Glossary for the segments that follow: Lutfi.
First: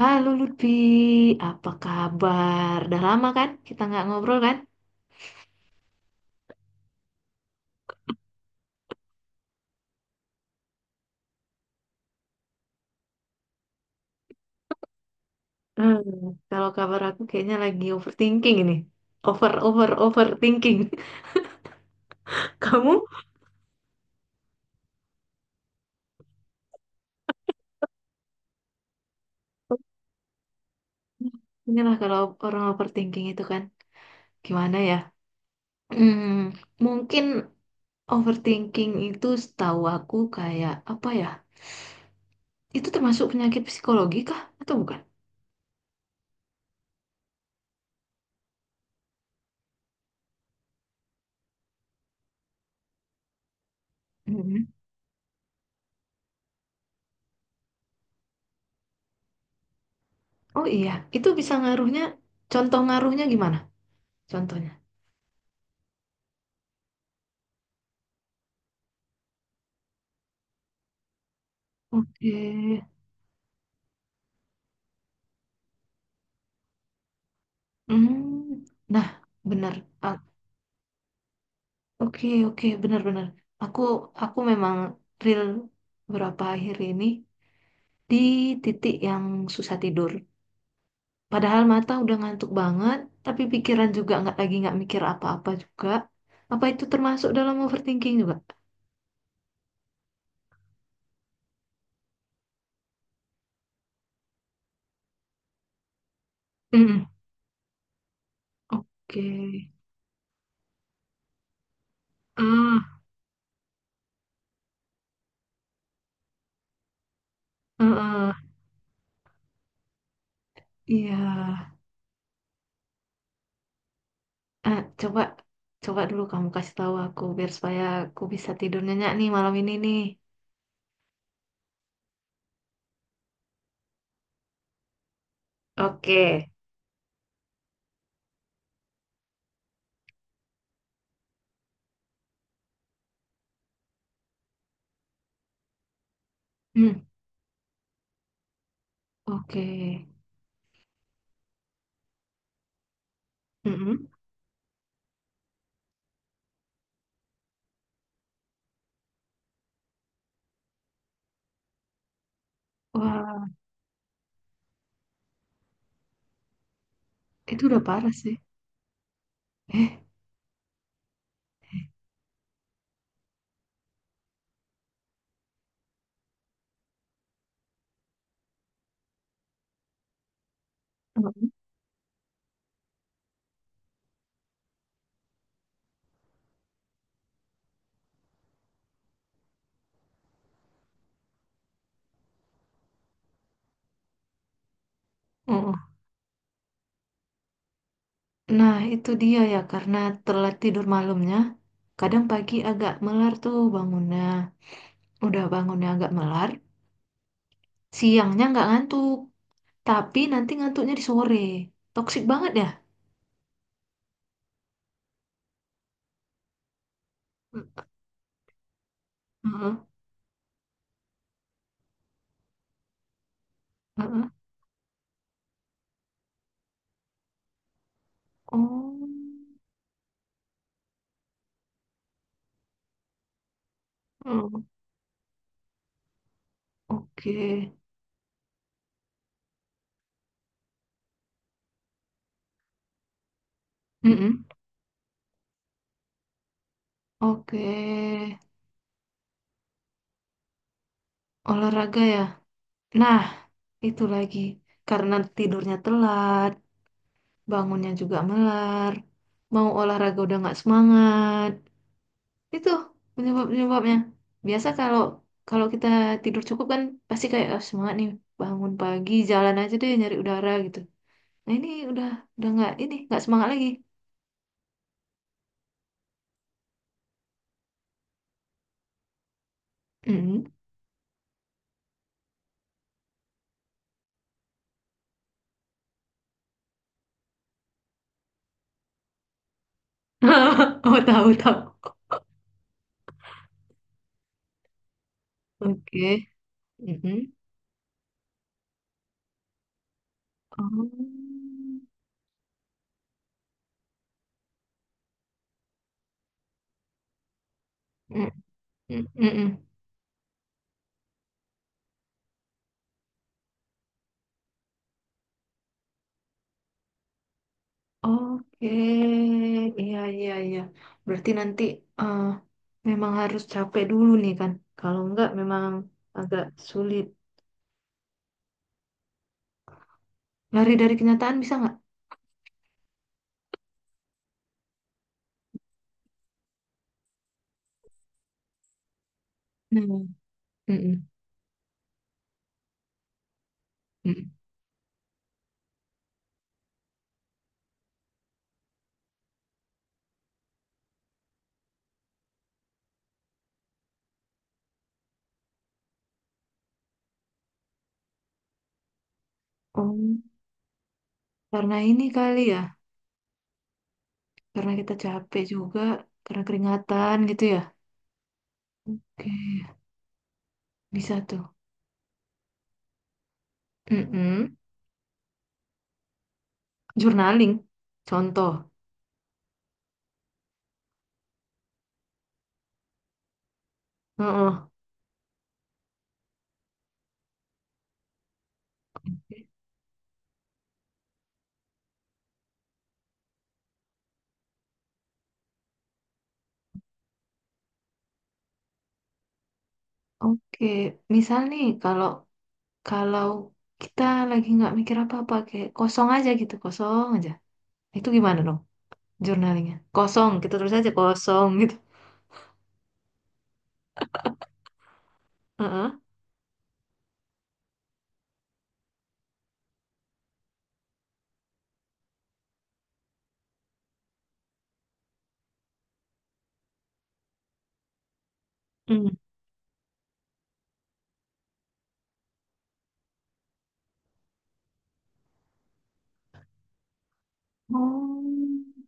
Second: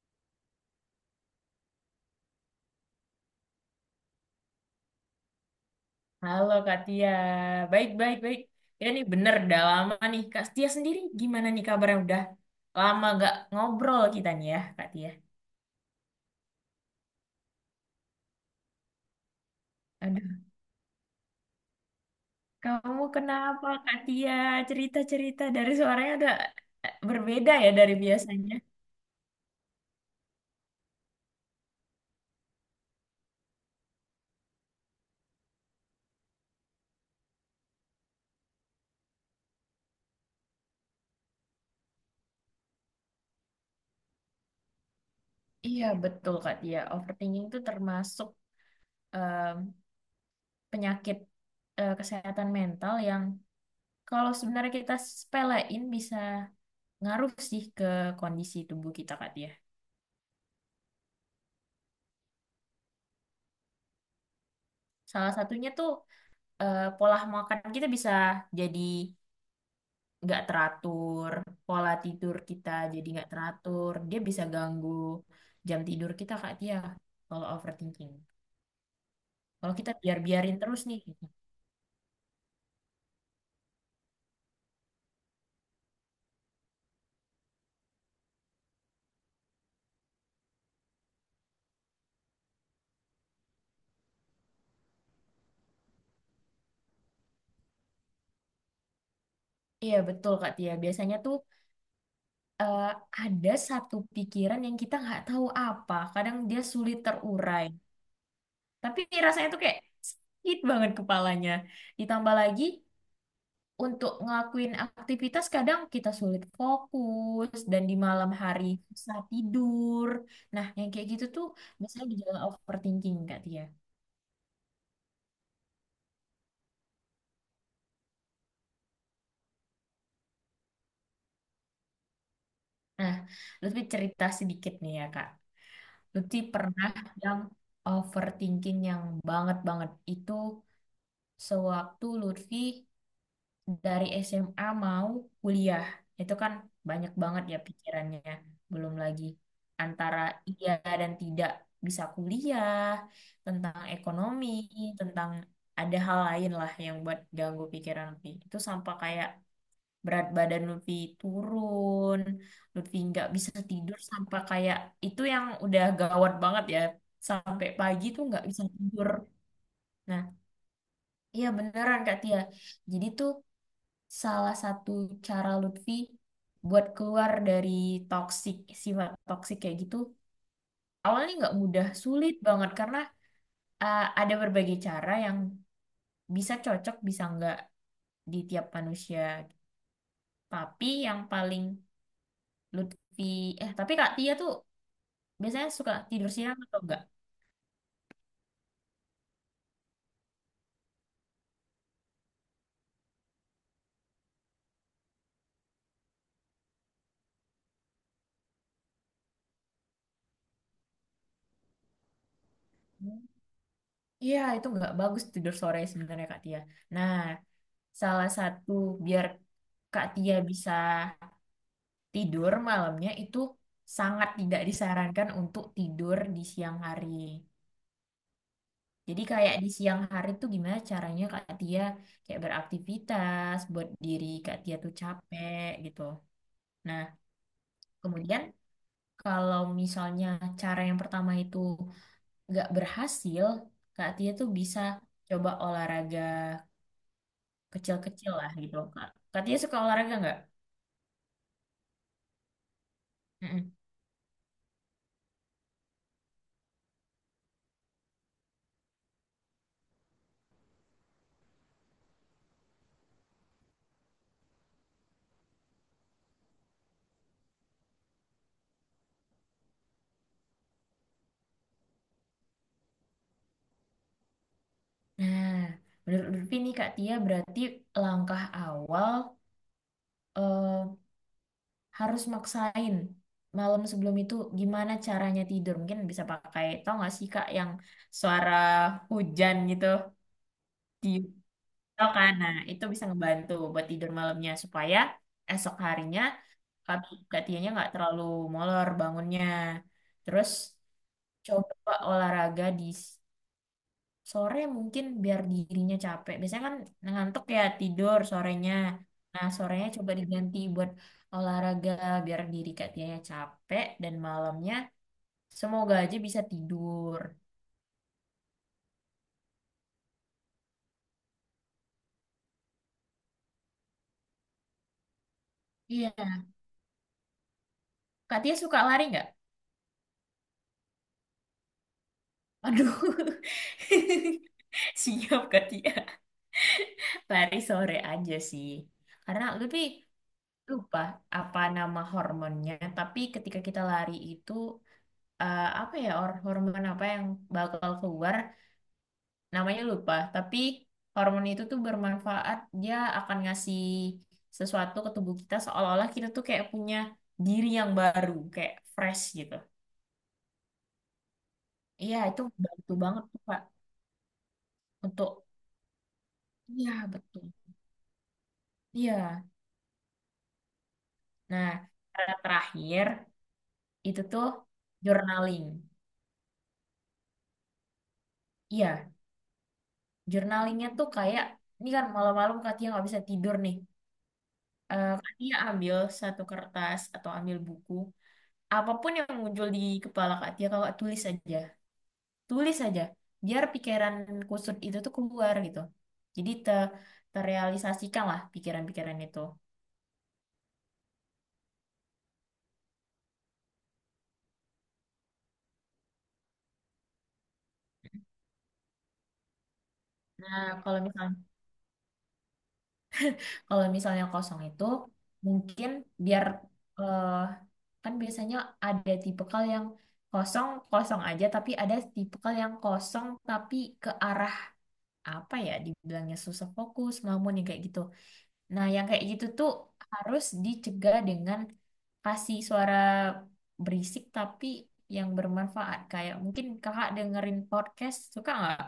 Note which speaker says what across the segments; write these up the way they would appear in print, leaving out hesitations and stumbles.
Speaker 1: Halo Lutfi, apa kabar? Udah lama kan? Kita nggak ngobrol kan?
Speaker 2: Halo Kak Tia, baik baik baik. Ya nih bener, udah lama nih. Kak Tia sendiri gimana nih kabarnya? Udah lama gak ngobrol kita nih ya Kak Tia.
Speaker 1: Hmm, Kalau kabar aku kayaknya lagi overthinking ini. Over, over,
Speaker 2: Aduh,
Speaker 1: Overthinking. Kamu?
Speaker 2: kamu kenapa Kak Tia? Cerita-cerita dari suaranya udah berbeda ya dari biasanya.
Speaker 1: Inilah kalau orang overthinking itu kan. Gimana ya? Hmm, Mungkin overthinking itu setahu aku kayak apa ya? Itu termasuk penyakit psikologi kah? Atau bukan?
Speaker 2: Iya betul Kak Tia, overthinking itu termasuk em, penyakit kesehatan mental yang kalau
Speaker 1: Mhm.
Speaker 2: sebenarnya kita sepelein bisa ngaruh sih ke kondisi tubuh kita Kak Tia.
Speaker 1: Oh iya, itu bisa ngaruhnya. Contoh ngaruhnya gimana? Contohnya.
Speaker 2: Salah satunya tuh pola makan kita bisa jadi nggak teratur, pola
Speaker 1: Oke.
Speaker 2: tidur kita jadi nggak teratur, dia bisa ganggu jam tidur kita Kak Tia kalau overthinking.
Speaker 1: Hmm, nah, benar.
Speaker 2: Kalau kita
Speaker 1: Ah,
Speaker 2: biar-biarin terus nih, gitu.
Speaker 1: oke, oke, benar-benar. Aku, aku memang real beberapa akhir ini di titik yang susah tidur. Padahal mata udah ngantuk banget, tapi pikiran juga nggak lagi nggak mikir apa-apa juga. Apa itu termasuk dalam overthinking juga?
Speaker 2: Iya betul Kak Tia, biasanya tuh eh, ada satu pikiran yang kita nggak tahu apa, kadang dia sulit
Speaker 1: Hmm,
Speaker 2: terurai. Tapi
Speaker 1: oke.
Speaker 2: rasanya tuh kayak sakit banget kepalanya. Ditambah lagi
Speaker 1: Ah,
Speaker 2: untuk ngelakuin aktivitas kadang kita sulit fokus, dan
Speaker 1: ah,
Speaker 2: di malam
Speaker 1: ah.
Speaker 2: hari susah tidur. Nah, yang kayak
Speaker 1: Iya.
Speaker 2: gitu tuh biasanya gejala overthinking Kak Tia.
Speaker 1: Ah, coba, coba dulu kamu kasih tahu aku biar supaya aku bisa tidur nyenyak nih malam ini nih.
Speaker 2: Nah, Lutfi cerita sedikit nih ya Kak. Lutfi
Speaker 1: Oke.
Speaker 2: pernah yang overthinking yang banget-banget itu sewaktu Lutfi dari SMA mau kuliah, itu kan
Speaker 1: Hmm.
Speaker 2: banyak banget ya pikirannya, belum lagi
Speaker 1: Oke.
Speaker 2: antara iya dan tidak bisa kuliah, tentang
Speaker 1: Mm-mm.
Speaker 2: ekonomi, tentang ada hal lain lah yang buat ganggu pikiran Lutfi. Itu sampai kayak berat badan Lutfi turun, Lutfi nggak
Speaker 1: Wah,
Speaker 2: bisa tidur sampai kayak itu yang udah gawat banget ya,
Speaker 1: itu
Speaker 2: sampai
Speaker 1: udah
Speaker 2: pagi
Speaker 1: parah
Speaker 2: tuh
Speaker 1: sih.
Speaker 2: nggak bisa tidur.
Speaker 1: Eh,
Speaker 2: Nah, iya beneran Kak Tia, jadi tuh salah satu cara Lutfi buat keluar dari toksik, sifat toksik kayak gitu awalnya
Speaker 1: Mm-mm.
Speaker 2: nggak mudah, sulit banget karena ada berbagai cara yang bisa cocok bisa nggak di tiap manusia. Tapi yang paling Lutfi, tapi Kak Tia tuh biasanya
Speaker 1: Mm.
Speaker 2: suka tidur siang atau enggak?
Speaker 1: Nah, itu dia ya, karena telat tidur malamnya. Kadang pagi agak melar tuh bangunnya. Udah bangunnya agak melar, siangnya nggak ngantuk. Tapi nanti ngantuknya di sore. Toksik banget ya?
Speaker 2: Iya itu nggak bagus tidur sore sebenarnya Kak Tia. Nah, salah satu biar
Speaker 1: Mm-mm.
Speaker 2: Kak Tia bisa tidur malamnya itu, sangat
Speaker 1: Mm.
Speaker 2: tidak disarankan untuk tidur di siang hari.
Speaker 1: Oh,
Speaker 2: Jadi kayak di siang hari tuh gimana caranya Kak Tia kayak beraktivitas buat diri Kak
Speaker 1: oh,
Speaker 2: Tia tuh capek gitu. Nah,
Speaker 1: oke.
Speaker 2: kemudian kalau misalnya cara yang pertama itu nggak berhasil, Kak Tia
Speaker 1: Mm-mm.
Speaker 2: tuh bisa coba olahraga
Speaker 1: Oke.
Speaker 2: kecil-kecil lah gitu. Kak, Kak Tia suka olahraga nggak?
Speaker 1: Olahraga ya. Nah,
Speaker 2: Mm-mm.
Speaker 1: itu lagi. Karena tidurnya telat, bangunnya juga melar, mau olahraga udah nggak semangat. Itu penyebab-penyebabnya. Biasa kalau kalau kita tidur cukup kan pasti kayak "Ah, semangat nih, bangun pagi jalan aja deh nyari udara gitu." Nah ini udah nggak semangat lagi.
Speaker 2: Nah, menurut Lutfi nih Kak Tia, berarti langkah awal
Speaker 1: Mm.
Speaker 2: eh, harus maksain malam sebelum itu gimana caranya tidur. Mungkin bisa pakai, tau gak sih Kak yang suara hujan gitu
Speaker 1: Oh,
Speaker 2: di,
Speaker 1: tahu tahu.
Speaker 2: tau kan? Nah, itu bisa ngebantu buat tidur malamnya supaya esok harinya
Speaker 1: Oke.
Speaker 2: kaki
Speaker 1: Mm-mm.
Speaker 2: kakinya nggak terlalu molor bangunnya. Terus
Speaker 1: Oh.
Speaker 2: coba olahraga di sore mungkin biar dirinya capek. Biasanya kan ngantuk ya tidur sorenya.
Speaker 1: Mm-mm.
Speaker 2: Nah,
Speaker 1: Mm-mm.
Speaker 2: sorenya coba diganti buat olahraga biar diri Katianya capek dan malamnya semoga aja bisa tidur.
Speaker 1: Oke, iya iya iya. Berarti nanti eh, memang harus capek dulu nih kan. Kalau enggak memang
Speaker 2: Iya.
Speaker 1: agak sulit.
Speaker 2: Katia suka lari nggak?
Speaker 1: Lari dari kenyataan bisa nggak?
Speaker 2: Aduh. Siap Katia. Lari sore aja sih. Karena
Speaker 1: Nah,
Speaker 2: lebih, lupa
Speaker 1: mm-mm,
Speaker 2: apa nama hormonnya, tapi ketika kita lari
Speaker 1: mm-mm.
Speaker 2: itu hormon apa yang bakal keluar, namanya lupa tapi hormon itu tuh bermanfaat, dia akan ngasih sesuatu ke tubuh kita seolah-olah kita tuh kayak punya diri yang baru kayak fresh gitu.
Speaker 1: Oh, karena ini
Speaker 2: Iya
Speaker 1: kali
Speaker 2: itu
Speaker 1: ya.
Speaker 2: bantu banget tuh Kak
Speaker 1: Karena kita capek
Speaker 2: untuk,
Speaker 1: juga, karena
Speaker 2: iya
Speaker 1: keringatan gitu
Speaker 2: betul,
Speaker 1: ya. Oke,
Speaker 2: iya.
Speaker 1: bisa tuh.
Speaker 2: Nah, cara terakhir itu tuh
Speaker 1: Mm-mm.
Speaker 2: journaling.
Speaker 1: Journaling, contoh.
Speaker 2: Iya, journalingnya tuh kayak, ini kan malam-malam Katia nggak bisa tidur nih.
Speaker 1: Heeh.
Speaker 2: Eh Katia ambil satu kertas atau ambil buku, apapun yang muncul di kepala Kak Tia, kakak tulis aja. Tulis aja biar pikiran kusut itu tuh keluar gitu, jadi terrealisasikan lah pikiran-pikiran itu.
Speaker 1: Oke, misal nih kalau kalau kita lagi nggak mikir apa-apa, kayak kosong aja gitu, kosong aja. Itu gimana dong jurnalnya? Kosong, kita
Speaker 2: Nah
Speaker 1: tulis aja
Speaker 2: kalau misalnya,
Speaker 1: kosong gitu.
Speaker 2: kalau misalnya kosong itu mungkin
Speaker 1: Heeh.
Speaker 2: biar eh, kan biasanya ada tipikal yang kosong kosong aja, tapi ada tipikal yang kosong tapi ke arah, apa ya dibilangnya, susah fokus ngelamun yang kayak gitu. Nah, yang
Speaker 1: Hmm.
Speaker 2: kayak gitu tuh harus dicegah dengan kasih suara berisik tapi yang bermanfaat. Kayak mungkin kakak dengerin podcast, suka nggak?
Speaker 1: Oh.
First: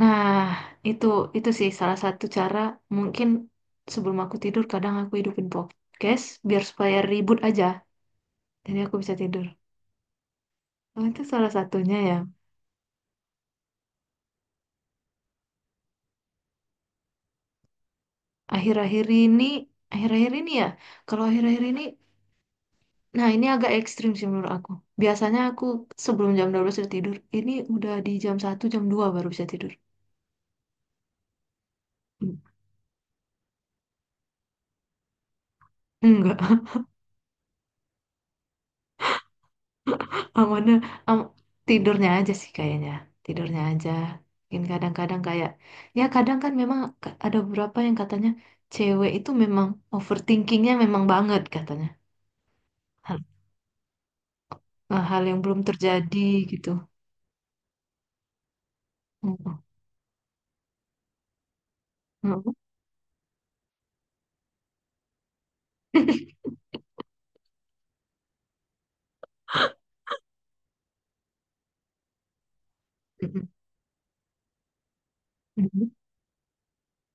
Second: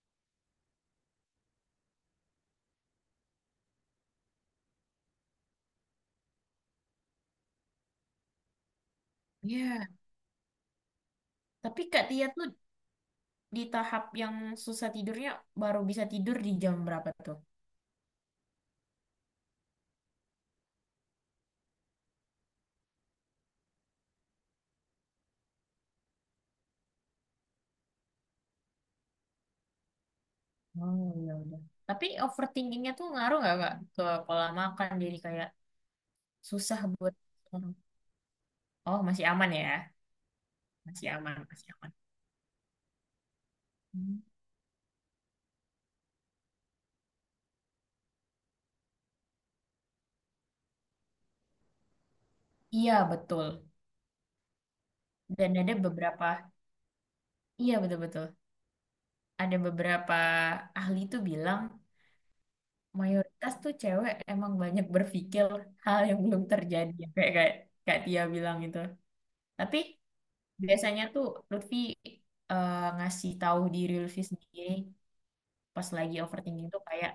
Speaker 1: Nah, itu itu sih salah satu cara mungkin sebelum aku tidur kadang aku hidupin podcast biar supaya ribut aja. Jadi aku bisa tidur.
Speaker 2: Iya.
Speaker 1: Oh, itu salah
Speaker 2: Tapi
Speaker 1: satunya
Speaker 2: Kak
Speaker 1: ya.
Speaker 2: Tia tuh di tahap yang susah tidurnya baru bisa tidur di jam berapa tuh?
Speaker 1: Akhir-akhir ini, Akhir-akhir ini ya. Kalau akhir-akhir ini, nah, ini agak ekstrim sih menurut aku. Biasanya aku sebelum jam 12 sudah tidur. Ini udah di jam satu jam dua baru bisa tidur.
Speaker 2: Oh, ya udah. Tapi
Speaker 1: Hmm.
Speaker 2: overthinkingnya tuh ngaruh nggak Kak ke pola makan jadi kayak
Speaker 1: Enggak,
Speaker 2: susah buat, oh, masih aman ya.
Speaker 1: amannya
Speaker 2: Masih
Speaker 1: am
Speaker 2: aman, masih aman.
Speaker 1: tidurnya aja sih kayaknya. Tidurnya aja.
Speaker 2: Hmm.
Speaker 1: Mungkin kadang-kadang kayak, ya kadang kan memang ada beberapa yang katanya cewek itu memang overthinkingnya memang banget katanya.
Speaker 2: Iya,
Speaker 1: Hal,
Speaker 2: betul.
Speaker 1: Hal yang
Speaker 2: Dan
Speaker 1: belum
Speaker 2: ada
Speaker 1: terjadi
Speaker 2: beberapa,
Speaker 1: gitu.
Speaker 2: iya betul-betul. Ada
Speaker 1: Mm-mm.
Speaker 2: beberapa ahli tuh bilang
Speaker 1: Mm-mm.
Speaker 2: mayoritas tuh cewek emang banyak berpikir hal yang belum terjadi ya, kayak kayak Kak Tia bilang itu. Tapi biasanya tuh Lutfi ngasih tahu diri Lutfi sendiri
Speaker 1: Mm-mm.
Speaker 2: pas
Speaker 1: Mm-mm.
Speaker 2: lagi overthinking tuh kayak,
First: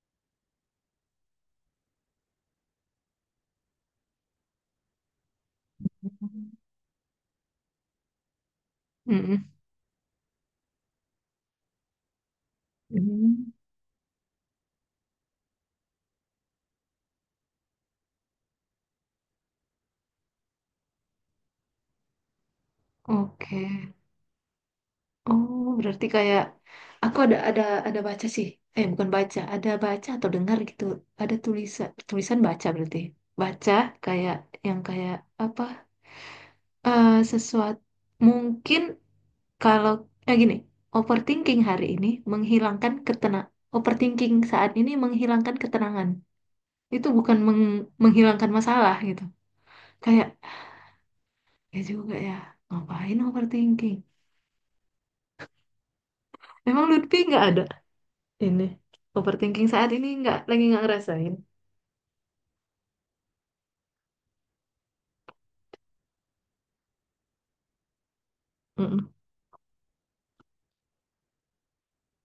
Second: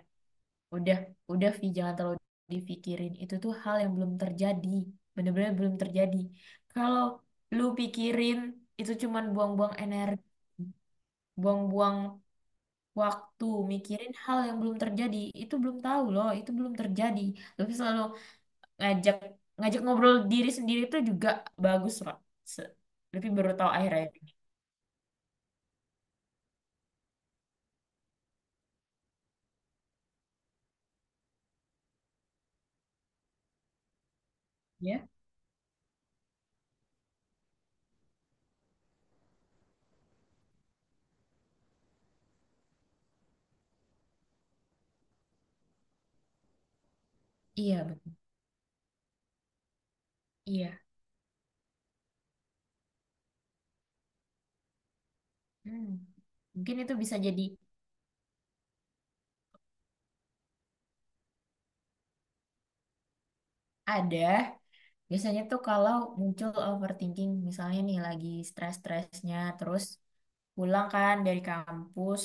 Speaker 2: udah udah Vi jangan terlalu dipikirin, itu tuh hal yang belum terjadi, bener-bener belum terjadi. Kalau lu pikirin itu cuman
Speaker 1: Mm-mm.
Speaker 2: buang-buang energi, buang-buang waktu
Speaker 1: Mm-mm.
Speaker 2: mikirin hal yang belum terjadi, itu belum tahu loh, itu belum terjadi. Tapi selalu ngajak, ngobrol diri sendiri itu juga bagus loh. Se- tapi baru
Speaker 1: Oke.
Speaker 2: tahu akhir-akhir ini
Speaker 1: Oh, berarti kayak aku ada ada baca sih. Eh, bukan baca, ada baca atau dengar gitu. Ada tulisan tulisan baca berarti. Baca kayak yang
Speaker 2: ya,
Speaker 1: kayak apa? Eh, sesuatu mungkin kalau eh gini, overthinking hari ini menghilangkan overthinking saat ini menghilangkan ketenangan. Itu bukan
Speaker 2: iya betul,
Speaker 1: menghilangkan masalah gitu. Kayak
Speaker 2: iya.
Speaker 1: ya juga ya. Ngapain overthinking?
Speaker 2: Hmm. Mungkin
Speaker 1: Emang
Speaker 2: itu bisa
Speaker 1: Lutfi
Speaker 2: jadi,
Speaker 1: nggak ada ini overthinking saat ini nggak lagi nggak ngerasain.
Speaker 2: ada, biasanya tuh kalau muncul overthinking misalnya nih lagi
Speaker 1: Mm-mm.
Speaker 2: stres-stresnya, terus pulang kan dari kampus,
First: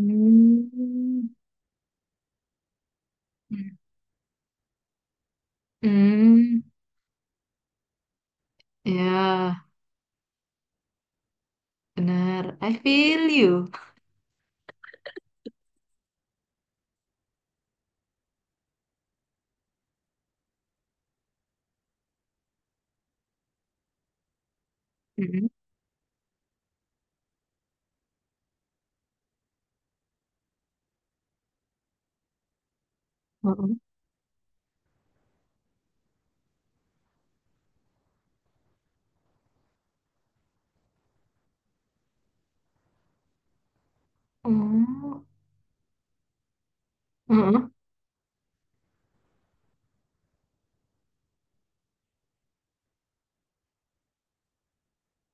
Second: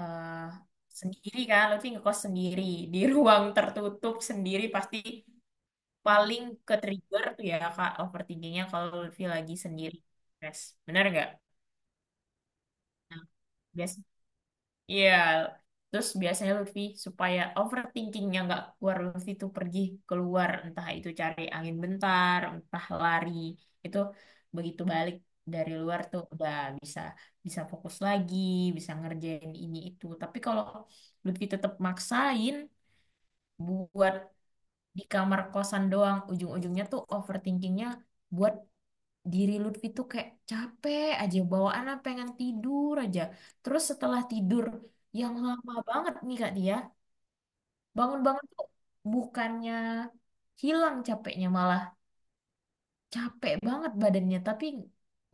Speaker 2: eh, sendiri kan Lutfi ngekos sendiri, di ruang tertutup sendiri pasti paling
Speaker 1: Hmm.
Speaker 2: ke trigger tuh ya kak overthinkingnya kalau Lutfi lagi
Speaker 1: Ya,
Speaker 2: sendiri stres, benar nggak?
Speaker 1: benar. I
Speaker 2: Nah
Speaker 1: feel you.
Speaker 2: biasa, iya. Terus biasanya Lutfi supaya overthinkingnya nggak keluar, Lutfi tuh pergi keluar, entah itu cari angin bentar entah lari itu. Begitu balik
Speaker 1: Hmm.
Speaker 2: dari luar tuh udah bisa, fokus lagi, bisa ngerjain ini itu. Tapi kalau Lutfi tetap maksain
Speaker 1: Mm-mm.
Speaker 2: buat di kamar kosan doang, ujung-ujungnya tuh overthinkingnya buat diri Lutfi tuh kayak capek aja bawaan lah, pengen tidur aja. Terus setelah tidur
Speaker 1: Mm.
Speaker 2: yang lama banget nih Kak, dia
Speaker 1: Mm-mm.
Speaker 2: bangun-bangun tuh bukannya hilang capeknya, malah capek banget badannya tapi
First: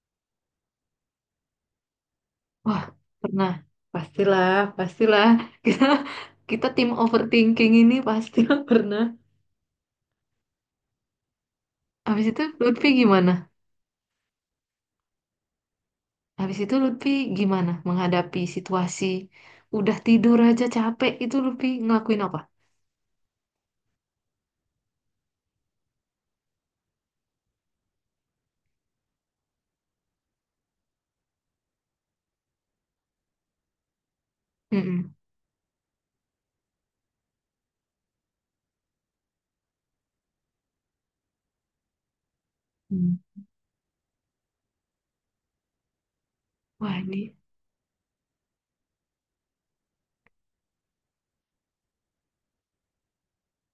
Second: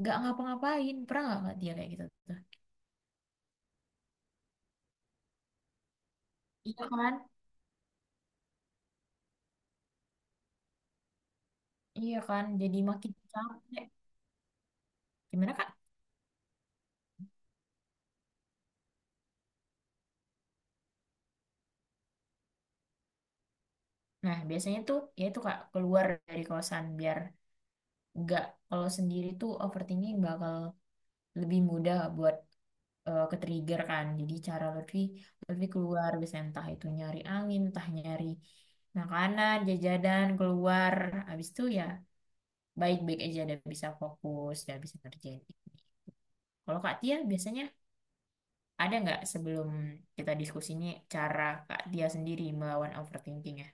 Speaker 2: nggak ngapa-ngapain. Pernah nggak Kak Tia kayak gitu tuh?
Speaker 1: Wah, pernah. Pastilah, pastilah. Kita, Kita
Speaker 2: Iya
Speaker 1: tim
Speaker 2: kan,
Speaker 1: overthinking ini pastilah pernah.
Speaker 2: iya
Speaker 1: Habis itu
Speaker 2: kan, jadi
Speaker 1: Lutfi
Speaker 2: makin
Speaker 1: gimana?
Speaker 2: capek. Gimana Kak?
Speaker 1: Habis itu Lutfi gimana menghadapi situasi udah tidur aja capek itu Lutfi ngelakuin apa?
Speaker 2: Nah biasanya tuh ya itu Kak, keluar dari kosan biar nggak, kalau sendiri tuh overthinking bakal lebih mudah buat ke-trigger kan. Jadi cara Lutfi,
Speaker 1: Mm-mm.
Speaker 2: Lutfi keluar biasanya entah itu nyari angin, entah nyari makanan, jajanan, keluar. Habis itu ya baik-baik
Speaker 1: Hmm.
Speaker 2: aja, udah bisa fokus, udah bisa ngerjain ini. Kalau
Speaker 1: Wah,
Speaker 2: Kak Tia
Speaker 1: ini
Speaker 2: biasanya ada nggak sebelum kita diskusinya, cara Kak Tia sendiri melawan overthinking ya?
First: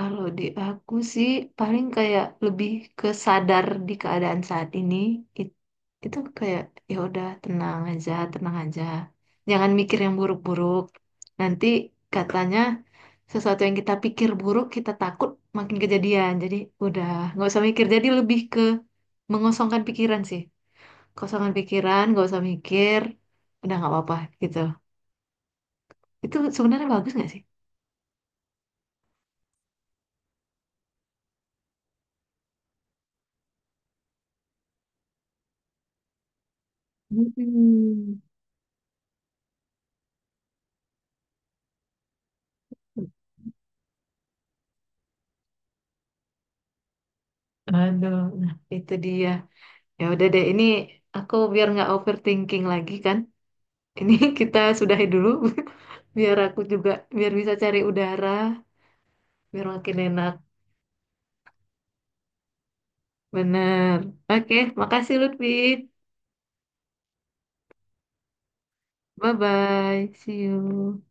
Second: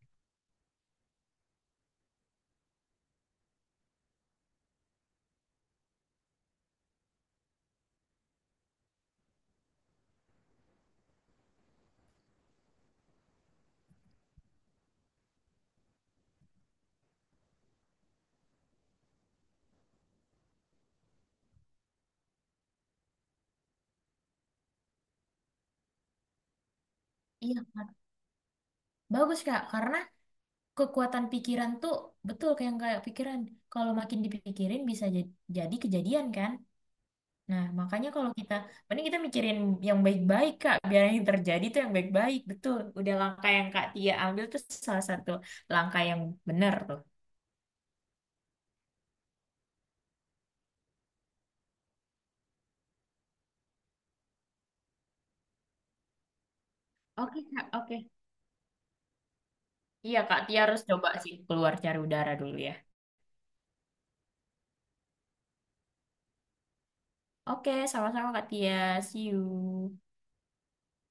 Speaker 1: kalau di aku sih paling kayak lebih ke sadar di keadaan saat ini. It- itu kayak ya udah tenang aja, tenang aja. Jangan mikir yang buruk-buruk. Nanti katanya sesuatu yang kita pikir buruk, kita takut makin kejadian. Jadi udah nggak usah mikir. Jadi lebih ke mengosongkan pikiran sih. Kosongan pikiran, nggak usah mikir. Udah nggak apa-apa gitu. Itu sebenarnya bagus nggak sih?
Speaker 2: Iya, Kak. Bagus Kak, karena kekuatan pikiran tuh betul kayak yang kayak pikiran. Kalau makin dipikirin bisa jadi kejadian kan? Nah, makanya
Speaker 1: Hmm.
Speaker 2: kalau kita, mending kita mikirin yang baik-baik, Kak. Biar yang terjadi tuh yang baik-baik, betul. Udah langkah yang Kak Tia ambil tuh salah satu langkah yang benar tuh.
Speaker 1: Aduh, nah itu dia. Ya udah deh, ini aku biar nggak overthinking lagi kan. Ini kita sudahi dulu, biar aku juga biar
Speaker 2: Oke,
Speaker 1: bisa
Speaker 2: Kak.
Speaker 1: cari
Speaker 2: Oke.
Speaker 1: udara, biar makin
Speaker 2: Iya,
Speaker 1: enak.
Speaker 2: Kak Tia harus coba sih keluar cari udara dulu ya.
Speaker 1: Bener. Oke, makasih Lutfi.
Speaker 2: Oke, sama-sama Kak Tia. See
Speaker 1: Bye
Speaker 2: you.
Speaker 1: bye. See you.